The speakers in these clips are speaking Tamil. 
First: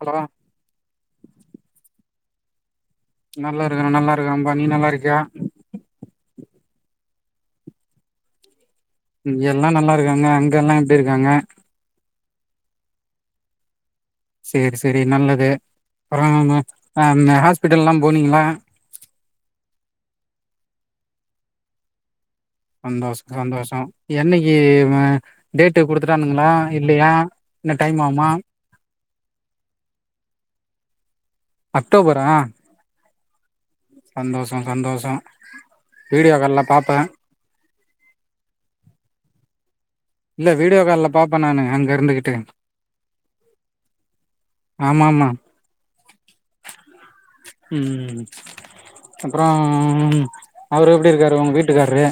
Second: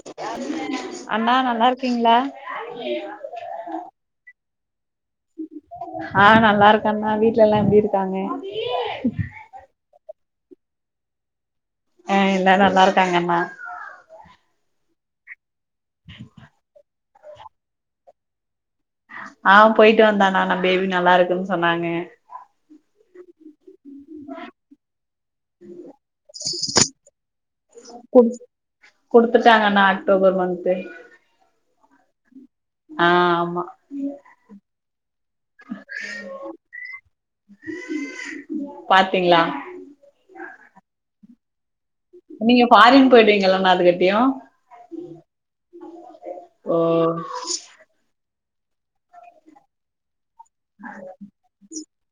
ஹலோ அண்ணா நல்லா இருக்கீங்ளா நல்லா இருக்குறே நல்லா இருக்கேம்பா நீ நல்லா இருக்கியா ஆ நல்லா இருக்கண்ணா. வீட்ல எல்லா எப்டி இருக்காங்க? இங்கி எல்லா நல்லா இருக்காங்க. அங்க எல்லா எப்டி இருக்காங்க? ஆ எல்லா நல்லாருக்காங்கண்ணா. சேரி சேரி நல்லது. அப்புறனு அ ந ஹாஸ்பிட்டல்லாம் போனீங்களா? ஆ போயிட்டு வந்தணா ந பேபி நல்லாருக்குன் சொன்னாங்க. சந்தோஷ் சந்தோஷோ. என்னக்கி ம டேட்டு குடுத்துட்டானுங்களா இல்லியா இன்னு டைம் ஆவுமா? குடு குடுத்துட்டாங்கண்ணா அக்டோபர் மந்த்து. அக்டோபரா? ஆ ஆமா. சந்தோஷோ சந்தோஷோ. வீடியோ கால்ல பாப்பே. பாத்திங்ளா? இல்ல வீடியோ கால்ல பாப்ப நானு. அங் நீங்க ஃபாரின் போயிடுவீங்க இல்லண்ணா அதுகட்டியு? ஆமா ஆமா ஓ. ம் அப்புறோ அவுரு எப்டி இருக்காரு உங்க வீட்டுக்கார்ரு.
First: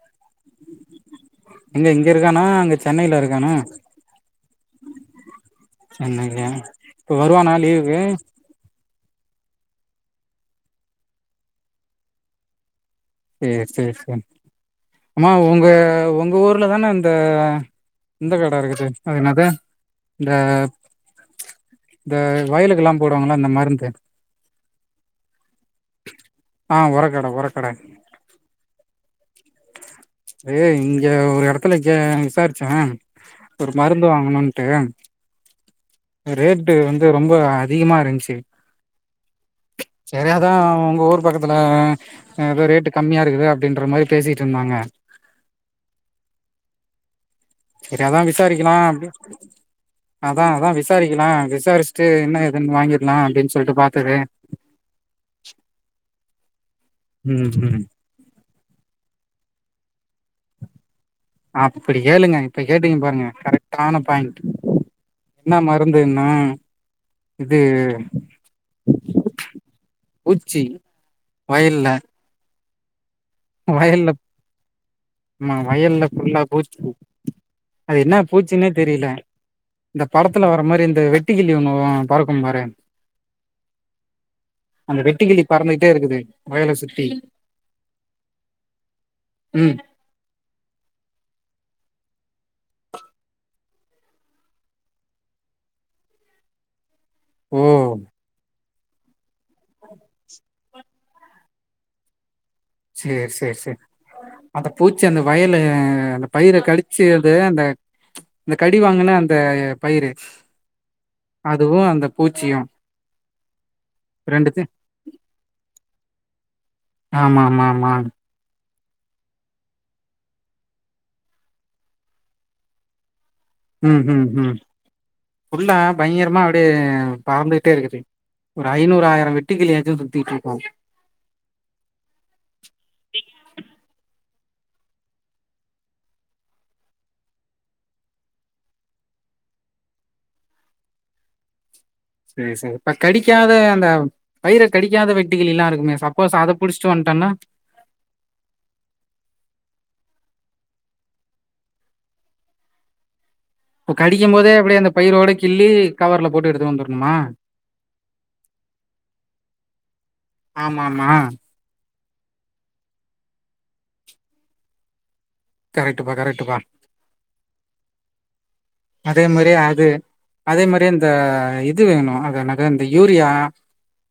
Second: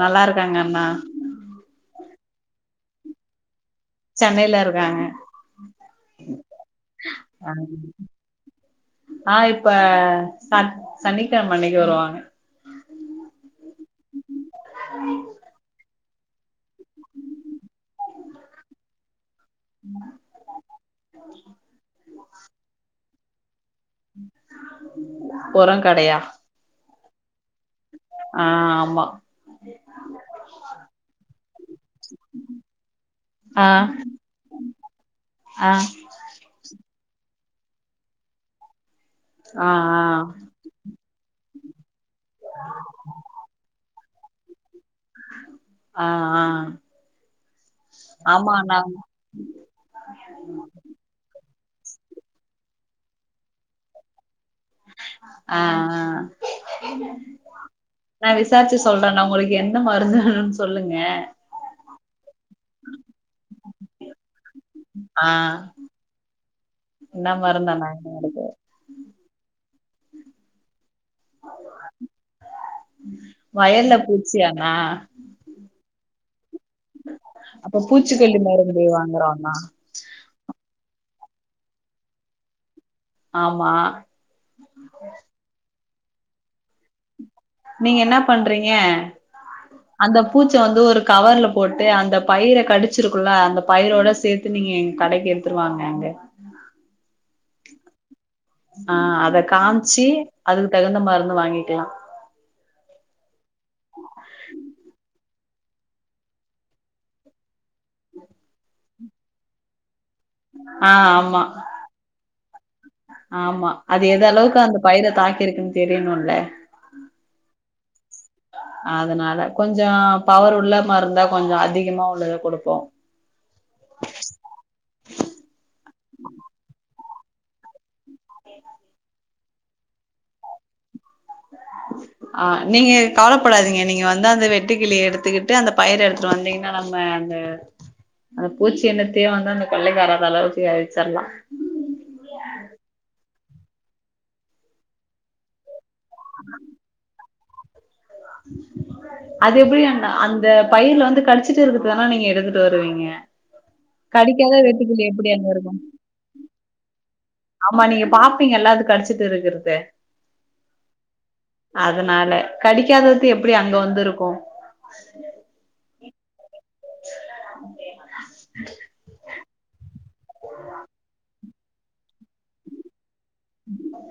நல்லாருக்காங்க அண்ணா. எங்க இங்க இருக்கானா அங்க சென்னையில இருக்கானா? சென்னையில இருக்காங்க. சென்னையிலயா இப்ப அ வருவானா லீவுக்கு ஆ இப்ப சட் சன்னிக்கெழம அன்னிக்கு வருவாங்க. சே சே சே ஆமா உங்க உங்க ஊர்ல தான அந்த இந்த கட இருக்குது அது என்னாது இந்த இந்த வயலுக்கல்லாம் போடுவாங்கள இந்த மருந்து. ஒரொங் கடையா? ஆ ஒர கட ஒர கட. ஆ ஆமா. அது இங்க ஒரு எடத்துல ஜா விசாரிச்சே ஒரு மருந்து வாங்கணுன்ட்டு. அ ரேட்டு வந்து ரொம்ப அ அதிகமா இருஞ்ச்சு. ஆ சேரி அதா உங்க ஊரு பக்கத்துல அ ப ரேட்டு கம்மியா இருக்குது அப்டின்ற மாரி பேசிட்ருந்தாங்க. ஆ ஆ ஆ சேரி அதா ஆமா விசாரிக்கலா நாங் அப்டி அதா அதா விஸ் சாரிக்கலா விசாரிச்ட்டு என்ன எதுன் வாங்கிர்லா அப்டின் சொல்ட்டு பாத்தது. அ அ ம் ம். நா விசாரிச்சு சொல்ற நா உங்குளுக்கு எந்த மருந்து வேணுன் சொல்லுங்க. அ அப்பிடி கேளுங்க இப்ப கேட்டிங்க பாருங்க கரெக்ட்டான பாய் ஆ என்னா மருந்துன்னா என்ன இது மருந்தண்ணா இருக்கு பூச்சி வயல்ல. வயல்ல பூச்சியாணா? ஆமா வயல்ல ஃபுல்லா பூச்சி அப்ப அது என்னா பூச்சிக்கொல்லி பூச்சினே மருந்து தெரில. வாங்குறோ அண்ணா இந்த படத்துல வர மாரி இந்த வெட்டுகிளி ஒன்னு பறக்கும் பாரு. ஆமா. அந்த வெட்டுகிளி பறந்துகிட்டே இருக்குது வயல சுத்தி. நீங்க என்ன பண்றீங்க ம் அந்த பூச்ச வந்து ஒரு கவர்ல போட்டு அந்த பயிர கடிச்சிருக்குல அந்த பயிரோட சேத் து நீங்க எங்க கடைக்கி எடுத்துட்டு வாங்க அங்க ம் ஆ அத காம்ச்சி அதுக்கு தகுந்த மருந்து வாங்கிக்கலா சேர் சேர் சேர் அந்த பூச்சி அந்த வயலு அந்த பயிர கடிச்சது அந்த இந்த கடி வாங்கினா அந்த பயிரு ஆ ஆமா அதுவு அந்த பூச்சியு ஆமா அது எது அளவுக்கு ரெண்டுத்து அந்த பயிர தாக்கிருக்குன்னு தெரியணுன்ல ஆமா ஆமா ஆமா அதனால கொஞ்சோ பவர் உள்ள மருந்தா கொஞ்சோ அதிகமா உள்ளத கொடுப்போ ம் ம் ம் ஃபுல்லா பயங்கரமா அப்டியே பறந்துகிட்டே இருக்குது ஒரு ஐநூறு ஆயிரோ வெட்டுக்கிளியாச்சு சுத்திட்டுருக்கு ஆ நீங்க கவலப்படாதீங்க நீங்க வந்து அந்த வெட்டு கிளிய எடுத்துக்கிட்டு அந்த பயிர எடுத்துட்டு வந்தீங் நம்ம அந்த அந்த பூச்சி எனத்தையே வந்து அந்த கொள்ளைக்கி வராத அளவுக்கு அளிச்சர்லா சேரி சேரி இப்ப கடிக்காத அந்த பயிர கடிக்காத வெட்டிகிளிலா இருக்குமே சாப் சப்போஸ் அத புடுச்சிட்டு வன்ட்டனா அது எப்டி அண்ணா அந்த பயிர்ல வந்து கடிச்சிட்டு இருக்குறதுதானா நீங்க எடுத்துட்டு வருவீங்க இப்ப கடிக்கும் போதே கடிக்காத அப்டியே அந்த வெட்டுக்கிளி பயிரோட எப்டி அங்க கிள்ளி இருக்கு கவர்ல போட்டு எடுத்துட்டு வந்துரணுமா ஆமா நீங்க பாப்பீங்கல்ல அது கடிச்சிட்டு இருக்கறது ஆமா ஆமா அதனால கடிக்காதது எப்டி அங்க வந்து இருக்கு கரெக்ட்டுப்பா கரெக்ட்டுப்பா அதே மாரி அது அதே மாரி இந்த இது வேணு அது என்னது இந்த யூரியா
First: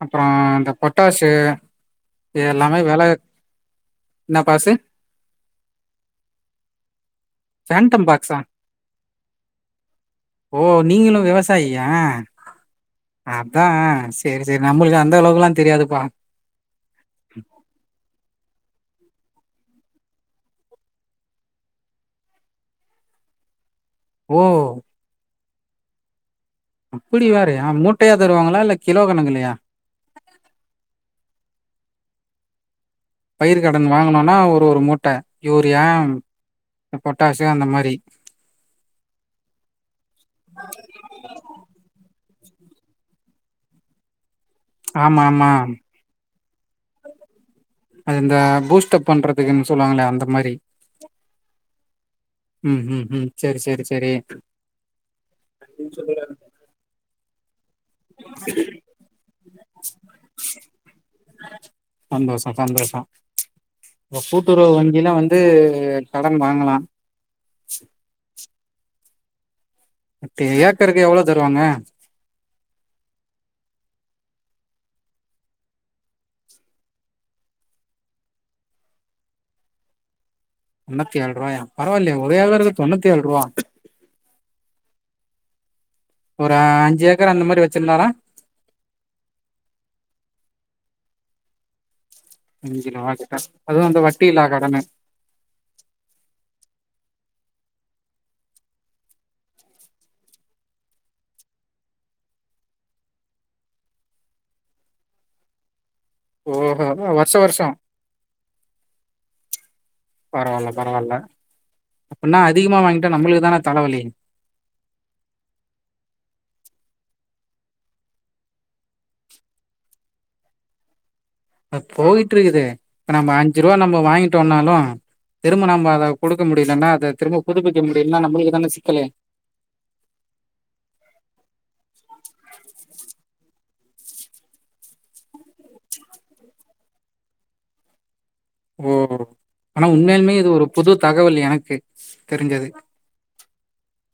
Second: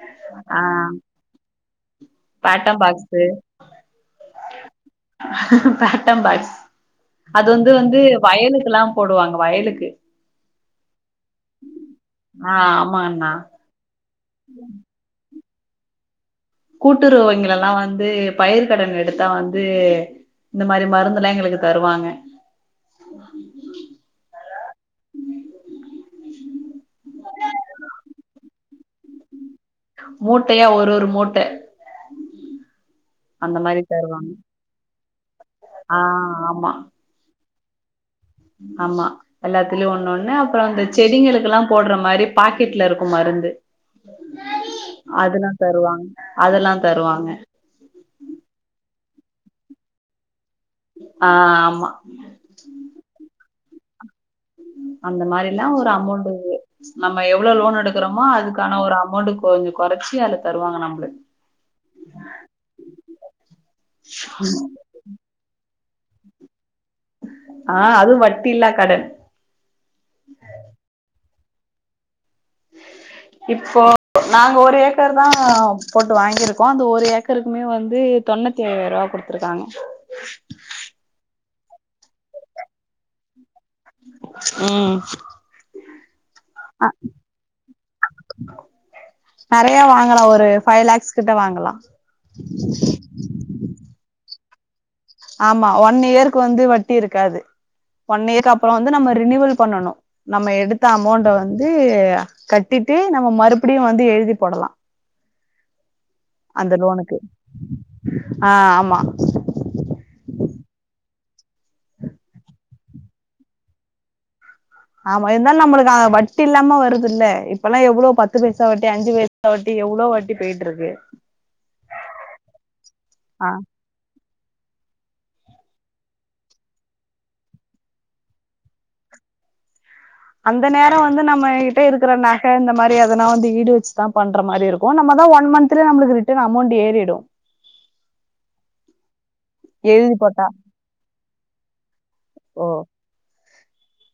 அப்றோ ஆ இந்த பொட்டாசு இது எல்லாமே வில பேட்டம்பாட்ஸ் அது வந்து வந்து ஃபேண்டம் பாக்ஸா வயலுக்கெல்லா வந்து போடுவாங்க வயலுக்கு ஓ நீங்களு விவசாயியா ஆ ஆமாண் அதா சேர் சேரி நம்முளுக்கு அந்த அளவுக்கெலா தெரியாதுப்பா கூட்டுறவு வங்கிலலா வந்து பயிர்கடன் எடுத்தா வந்து இந்த மாரி மருந்துலா எங்களுக்கு தருவாங்க ஓ அப்டி வேறையா மூட்டையா தருவாங்களா இல்ல கிலோ கணக்குலயா மூட்டையா ஒரு ஒரு மூட்ட அந்த பயிர் மாரி கடன் தருவாங்க வாங்குனோனா ஒரு ஒரு மூட்ட யூரியா ஆ ஆமா பொட்டாசு அந்த மாரி ஆமா எல்லாத்துலயு ஒண்ணு ஒண்ணு அப்றோ இந்த செடிங்களுக்கெல்லா போடுற மாரி பாக்கெட்ல இருக்கு மருந்து ஆமா ஆமா அதுல்லா தருவாங்க அதெல்லா தருவாங்க அது இந்த பூஸ்டப் பண்றதுக்குன்னு சொல்லுவாங்கள அந்த மாரி ஆ ஆமா ம் ம் ம் சேரி சேரி சேரி அந்த மாரில்லா ஒரு அமௌண்ட் இது நம்ம எவ்ளோ லோன் எடுக் குறமோ அதுக்கான ஒரு அமௌண்ட் கொஞ்சோ குறச்சு அதுல தருவாங்க நம்ளு சந்தோஷ இப்ப கூட்டுறவு வங்கியில வந்து கடன் வாங்கலா ஆ அதுவு வட்டியில்லா கடன் இப்ப எ ஏக்கருக்கு எவ்ளோ தருவாங்க இப்போ நாங்க ஒரு ஏக்கர் தா போட்டு வாங்கிருக்கோ அந்த ஒரு ஏக்கருக்குமே வந்து தொண்ணூத்தி எழுபது ரூபா குடுத்துருக்காங்க தொன்னுத்திஏழு ரூவாயா பரவா இல்லயே ஒரு ஏக்கருக்கு தொன்னுத்தி ஏழு ரூவா உம் ஒரு அஞ்சு ஏக்கர் அந்த மாரி வச்சிருந்தாரா நெறைய வாங்கலா ஒரு ஃபைவ் லேக்ஸ் கிட்ட வாங்கலா அஞ்சுணா கிட்ட அது வந்து வட்டி இல்லா கடனு ஆமா ஒன் இயருக்கு வந்து வட்டி இருக்காது ஒன் இயர்கக்கு அப்புறோ வந்து நம்ம ரினிவல் பண்ணணு நம்ம எடுத்த அமௌண்ட வந்து கட்டிட்டு நம்ம மறுபடியு வந்து எழுதி போடலா ஓஹோ அந்த அதா லோனுக்கு வருஷ வருஷம் ஆ ஆமா பரவால்ல பரவால்ல அப்டின்னா அதிகமா வாங்கிட்டா நம்மளுக்கு தான தலவலி ஆமா இருந்தாலு நம்மளுக்கு வட்டி இல்லாம வருது இல்ல இப்பெல்லா எவ்ளோ பத்து பைசா வட்டி அஞ்சு பைச சா வட்டி எவ்ளோ வாட்டி போயிட்டு இருக்கு அ போயிட்டு இருக்குது இப்ப நம்ம ஆ அஞ்சு ரூபா நம்ம வாங்கிட்டோனாலு திரும்ப நம்ம அதை குடுக்க முடியலன்னா அதை திரும்ப புதுப்பிக்க முடியலனா நம்மளுக்கு தான சிக்கலு அந்த நேரோ வந்து நம்மகிட்டே இருக்கிற நகை இந்த மாதிரி எதுனா வந்து ஈடு வச்சுதா பண்ற மாரி தா இருக் கு நம்ம தான் ஒன் மந்த்ல நமளுக்கு ரிட்டர்ன் அமௌண்ட் ஏறிடு ஓ ஆனா எழுதி உண்மையாலுமே போட்டா இது ஒரு புது தகவல் எனக்கு ஓ தெரிஞ்சது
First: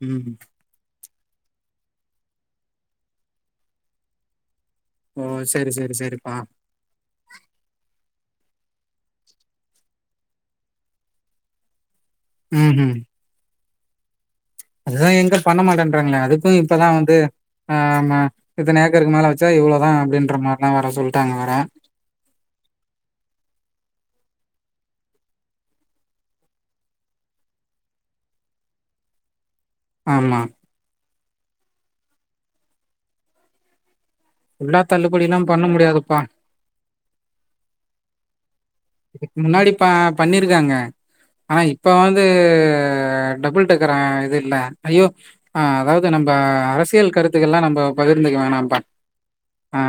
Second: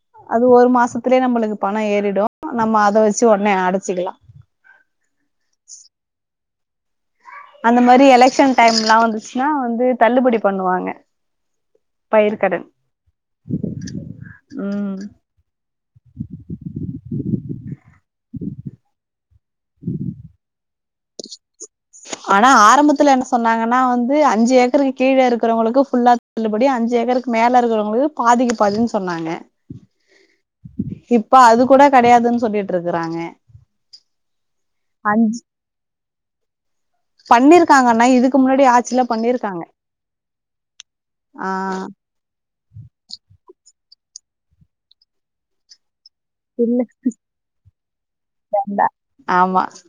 ம் அது ஒரு மாசத்துலயே நம்மளுக்கு பணோ ஏறிடு நம்ம அத வச்சு உடனே அடச்சுடலா ஓ சரி சரி சரிப்பா அந்த மாரி எலெக்க்ஷன் டைம்லா வந்துச்சுன்னா வந்து தள்ளுபடி பண்ணுவாங்க பயிர்கடன் ம் ம் அதுதா எங்க பண்ண மாட்டேன்றாங்களே அதுக்கு இப்பதா வந்து ஆ இத்தனை ஏக்கருக்கு மேல வச்சா இவ்வளோதா அப்டின்ற மாரிலா வேற சொல்லிடாங்க வேற ஆனா ஆரம்பத்துல என்ன சொன்னாங்கனா வந்து அஞ்சு ஏக்கருக்கு கீழே இருக்கறவங்களுக்கு ஃபுல்லா தள்ளுபடி அஞ்சு ஏக்கருக்கு மேல இருக்குறவங்களுக்கு பாதிக்கு பாதின்னு சொன்னாங்க ஆமா இப்ப அது கூட கிடையாதுன்னு சொல்லிட்டு இருக்குறாங்க எல்லா தள்ளுபடிலா பண்ண முடியாதுப்பா பண்ணிருக்காங்கன்னா இதுக்கு முன்னாடி ஆட் இதுக்கு முன்னாடி பா பண்ணிருக்காங்க ஆ ஆனா இப்ப வந் இது டபுள் டக்கரு இது இல்ல ஐயோ அதாவது நம்ப இல்ல அரசியல் கருத்துக்கள்லா நம்ப பகிர்ந்தக்க வேணாப்பா வேண்டா ஆமா ஆ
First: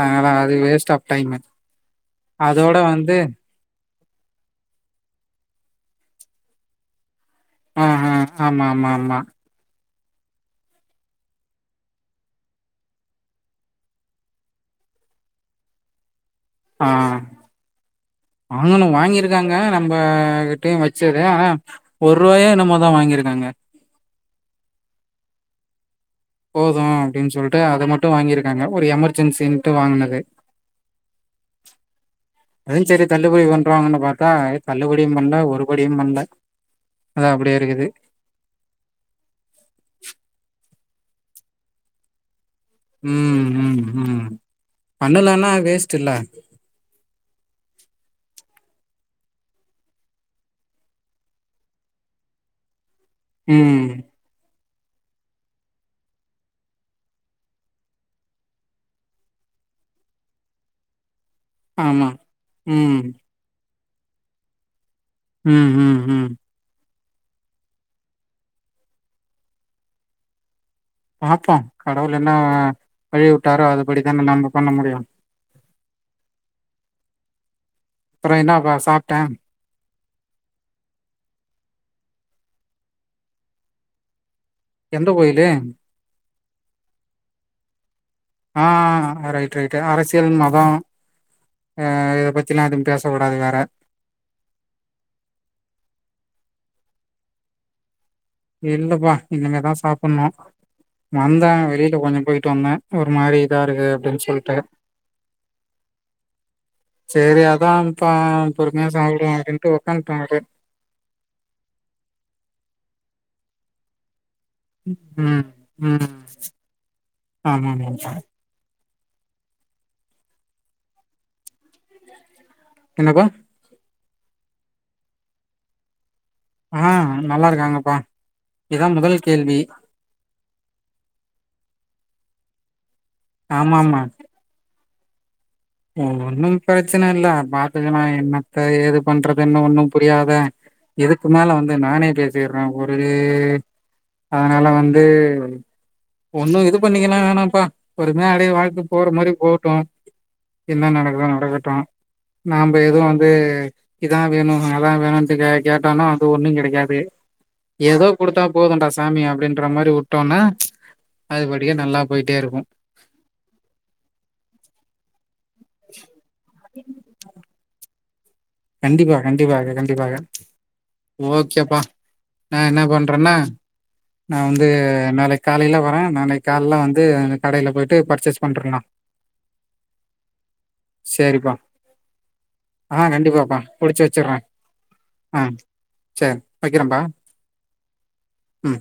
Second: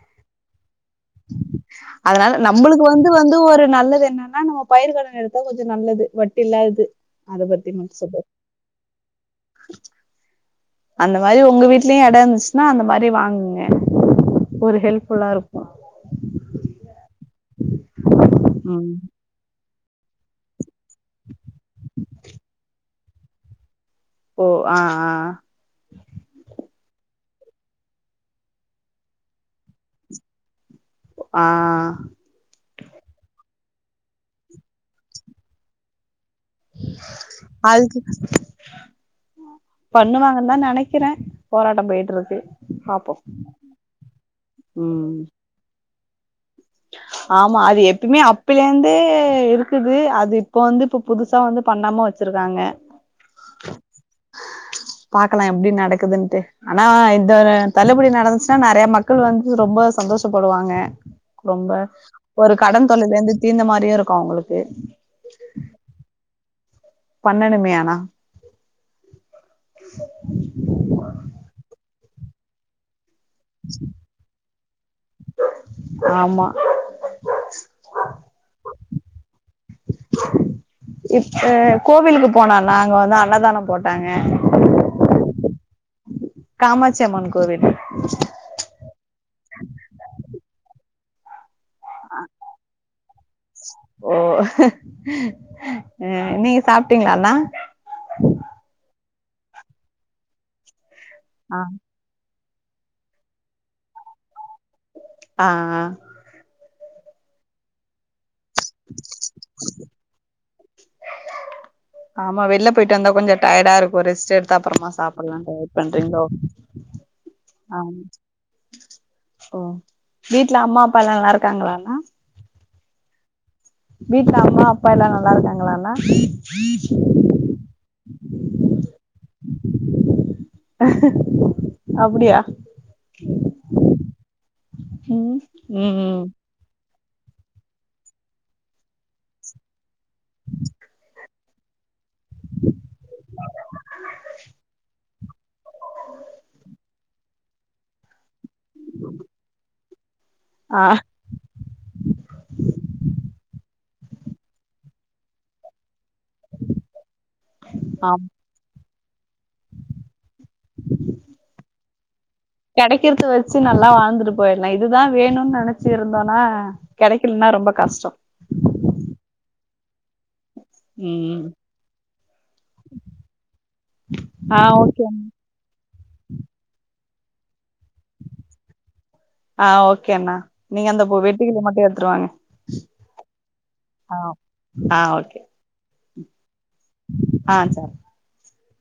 ஆ அதா அது வேஸ்டா ஆஃப் டைம் அதனால நம்மளுக்கு வந்து வந்து ஒரு நல்லது என்னன்னா நம்ம பயிர்கடன் எடுத்தா கொஞ்சோ நல்லது வட்டி இல்லாதது அத பத்தி ஆ மட்டு ஹ சொல்லு ஆமா ஆமா ஆமா அந்த மாரி உங்க வீட்லயு எட இருந்துச்சுன்னா அந்த மாரி வாங்குங்க ஒரு ஹெல்ப்ஃபுல்லா இருக்கு ஆ வாங்கணு ம் வாங்கிருக் இருக்காங்க நம்மகிட்டயு வச்சது ஆனா ஒரு ரூபாயா என்னமோதா வாங்கிருக்காங்க ஓ ஆ ஆ போதும் அப்டின் சொல்ட்டு அதை மட்டு வாங்கியிருக்காங்க ஒரு எமர்ஜென்சின்ட்டு வாங்குனது ஆ அதுவு சரி தள்ளுபடி பண்ருவாங்கன் பாத்தா தள்ளுபடியு பண்ல ஒருபடியு பண்ல அது அப்டியே இருக்குது பண்ணுவாங்கன்தா நெனைக்கிறே போராட்டம் போயிட்டு இருக்கு பாப்போ ம் ம் ம் ம் பண்ணலனா வேஸ்ட்ல்ல ஆமா அது எப்பயுமே அப்பில இருந்து இருக்குது அது இப்போ வந்து இப்ப புதுசா வந்து பண்ணாம வச்சிருக்காங்க ம் பாக்கலா எப்டி நடக்குதுன்ட்டு ஆனா இந்த தள்ளுபடி நடந்துச்சுன்னா நிறைய மக்கள் வந்து ரொம்ப சந்தோஷப்படுவாங்க ரொம்ப ஆமா. ஒரு கடன் ம். தொல்லைலருந்து தீந்த மாரியு இருக்கு அவங்களுக்கு ம் ம் ம் பண்ணனுமே ஆனா பாப்போ கடவுள் என்ன வழி விட்டாரோ அதுபடிதான நம்ம பண்ண முடியு ஆமா பிற என்னாப்பா சாப்ட இப்ப கோவிலுக்கு போனோ நாங்க வந்து அன்னதான போட்டாங்க எந்த கோயிலு கமாச்சி அம்மன் கோவில் ஆ ரைட் ரைட் அரசியல் மத ஆ இத பத்திலா எதுவு பேசக் கூடாது வேற ஓ நீங்க சாப்ட்டீங்களாண்ணா இல்லப்பா இனிமேதா சாப்ட்ணு வந்தா ஆ வெளில கொஞ்சோ போயி ட்டு வந்த ஒரு மாரி இதா இருக்கு அப்டின் சொல்ட்டு ஆ ஆ சரி அதாம்ப்பா பொறுமையா சாப்டுவோ அப்டின்ட்டு உக்கான்ட்ட அப்டியே ஆமா வெளில போயிட்டு வந்தா கொஞ்ச டயர்டா இருக்கு ரெஸ்ட் அதா அப்பறமா ம், சாப்ட்லான்ட்டு வெயிட் ம். பண்றீங்களோ ஆ ஆமாமாமா. ஓ வீட்ல அம்மா அப்பாலா நல்லாருக்காங்களாண்ணா என்னக்கா வீட்ல அம்மா அப்பா எல்லா நல்லா இருக்காங்களாண்ணா ஆ நல்லா இருக்காங்கப்பா இதா முதல் கேள்வி அப்டியா ஆமா மா ம் ம் ஒன்னு பிரச்சனை இல்ல பாத்துக்கலா என்னத்த ஏது பண்றதுன்னு ஒன்னு புரியாத இதுக்கு மேல வந்து நானே பேச பேய்ற ஒரே அதனால வந்து ஒன்னு இது பண்ணிகலா வேணாப்பா பொறுமையா அப்டியே வாழ்க்க போற மாரி போட்டும் ஆ என்ன நடக்குதோ நடக்கட்டு நாம எதுவும் வந்து இதான் வேணு அதான் வேணான்ட் டு கேட்டான ப்போ ஒன்னும் கிடைக்காது ஏதோ ஆம் குடுத்தா போதுண்டா சாமி அப்டின்ற மாதிரி வுட்டோன்னா அது படியே நல்லா போயிட்டே இருக்கும் கிடைக்கிறது வச்சு நல்லா வாழ்ந்துட்டு போயிடுலாம் இதுதான் வேணு நினைச்சு இருந்தோனா கிடைக்கலனா ரொம்ப கஷ்டம் கண்டிப்பா கண்டிப்பாக கண்டிப்பாக ம் ஓகேப்பா நான் என்ன பண்றேன்னா நான் ஆ வந்து ஓகே நாளை காலையில வரே நாளைக்கு கால்ல வந்து கடையில போயிட்டு பர்ச்சேஸ் பண்றலாம் ஆ ஓகே அண்ணா நீங்க அந்த போ வெட்டி சேரிப்பா இத மட்டும் எடுத்துட்டுவாங்க ஆ கண்டிப்பாப்பா புடிச்சு வச்சுடுற ஆ சேரி வைக்கிறேன்பா ஆ சரி ம்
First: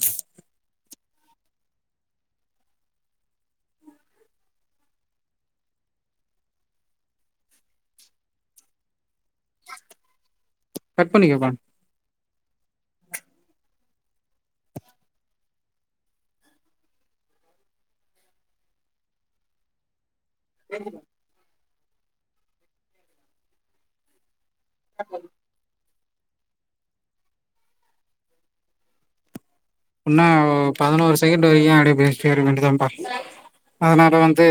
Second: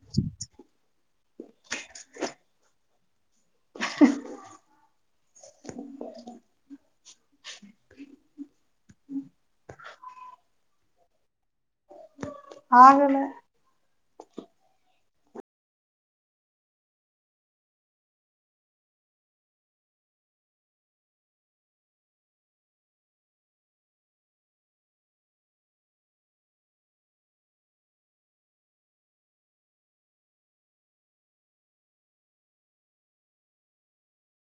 கட் பண்ணிக்க பா ஆகல ம் [inaudible] அ உம் இன்னோ பதினோரு செகண்ட் வரைக்கும் அப்டியே பேசிக்கிட்டே இருக்க வேண்டியதுதான் பா அதனால வந்து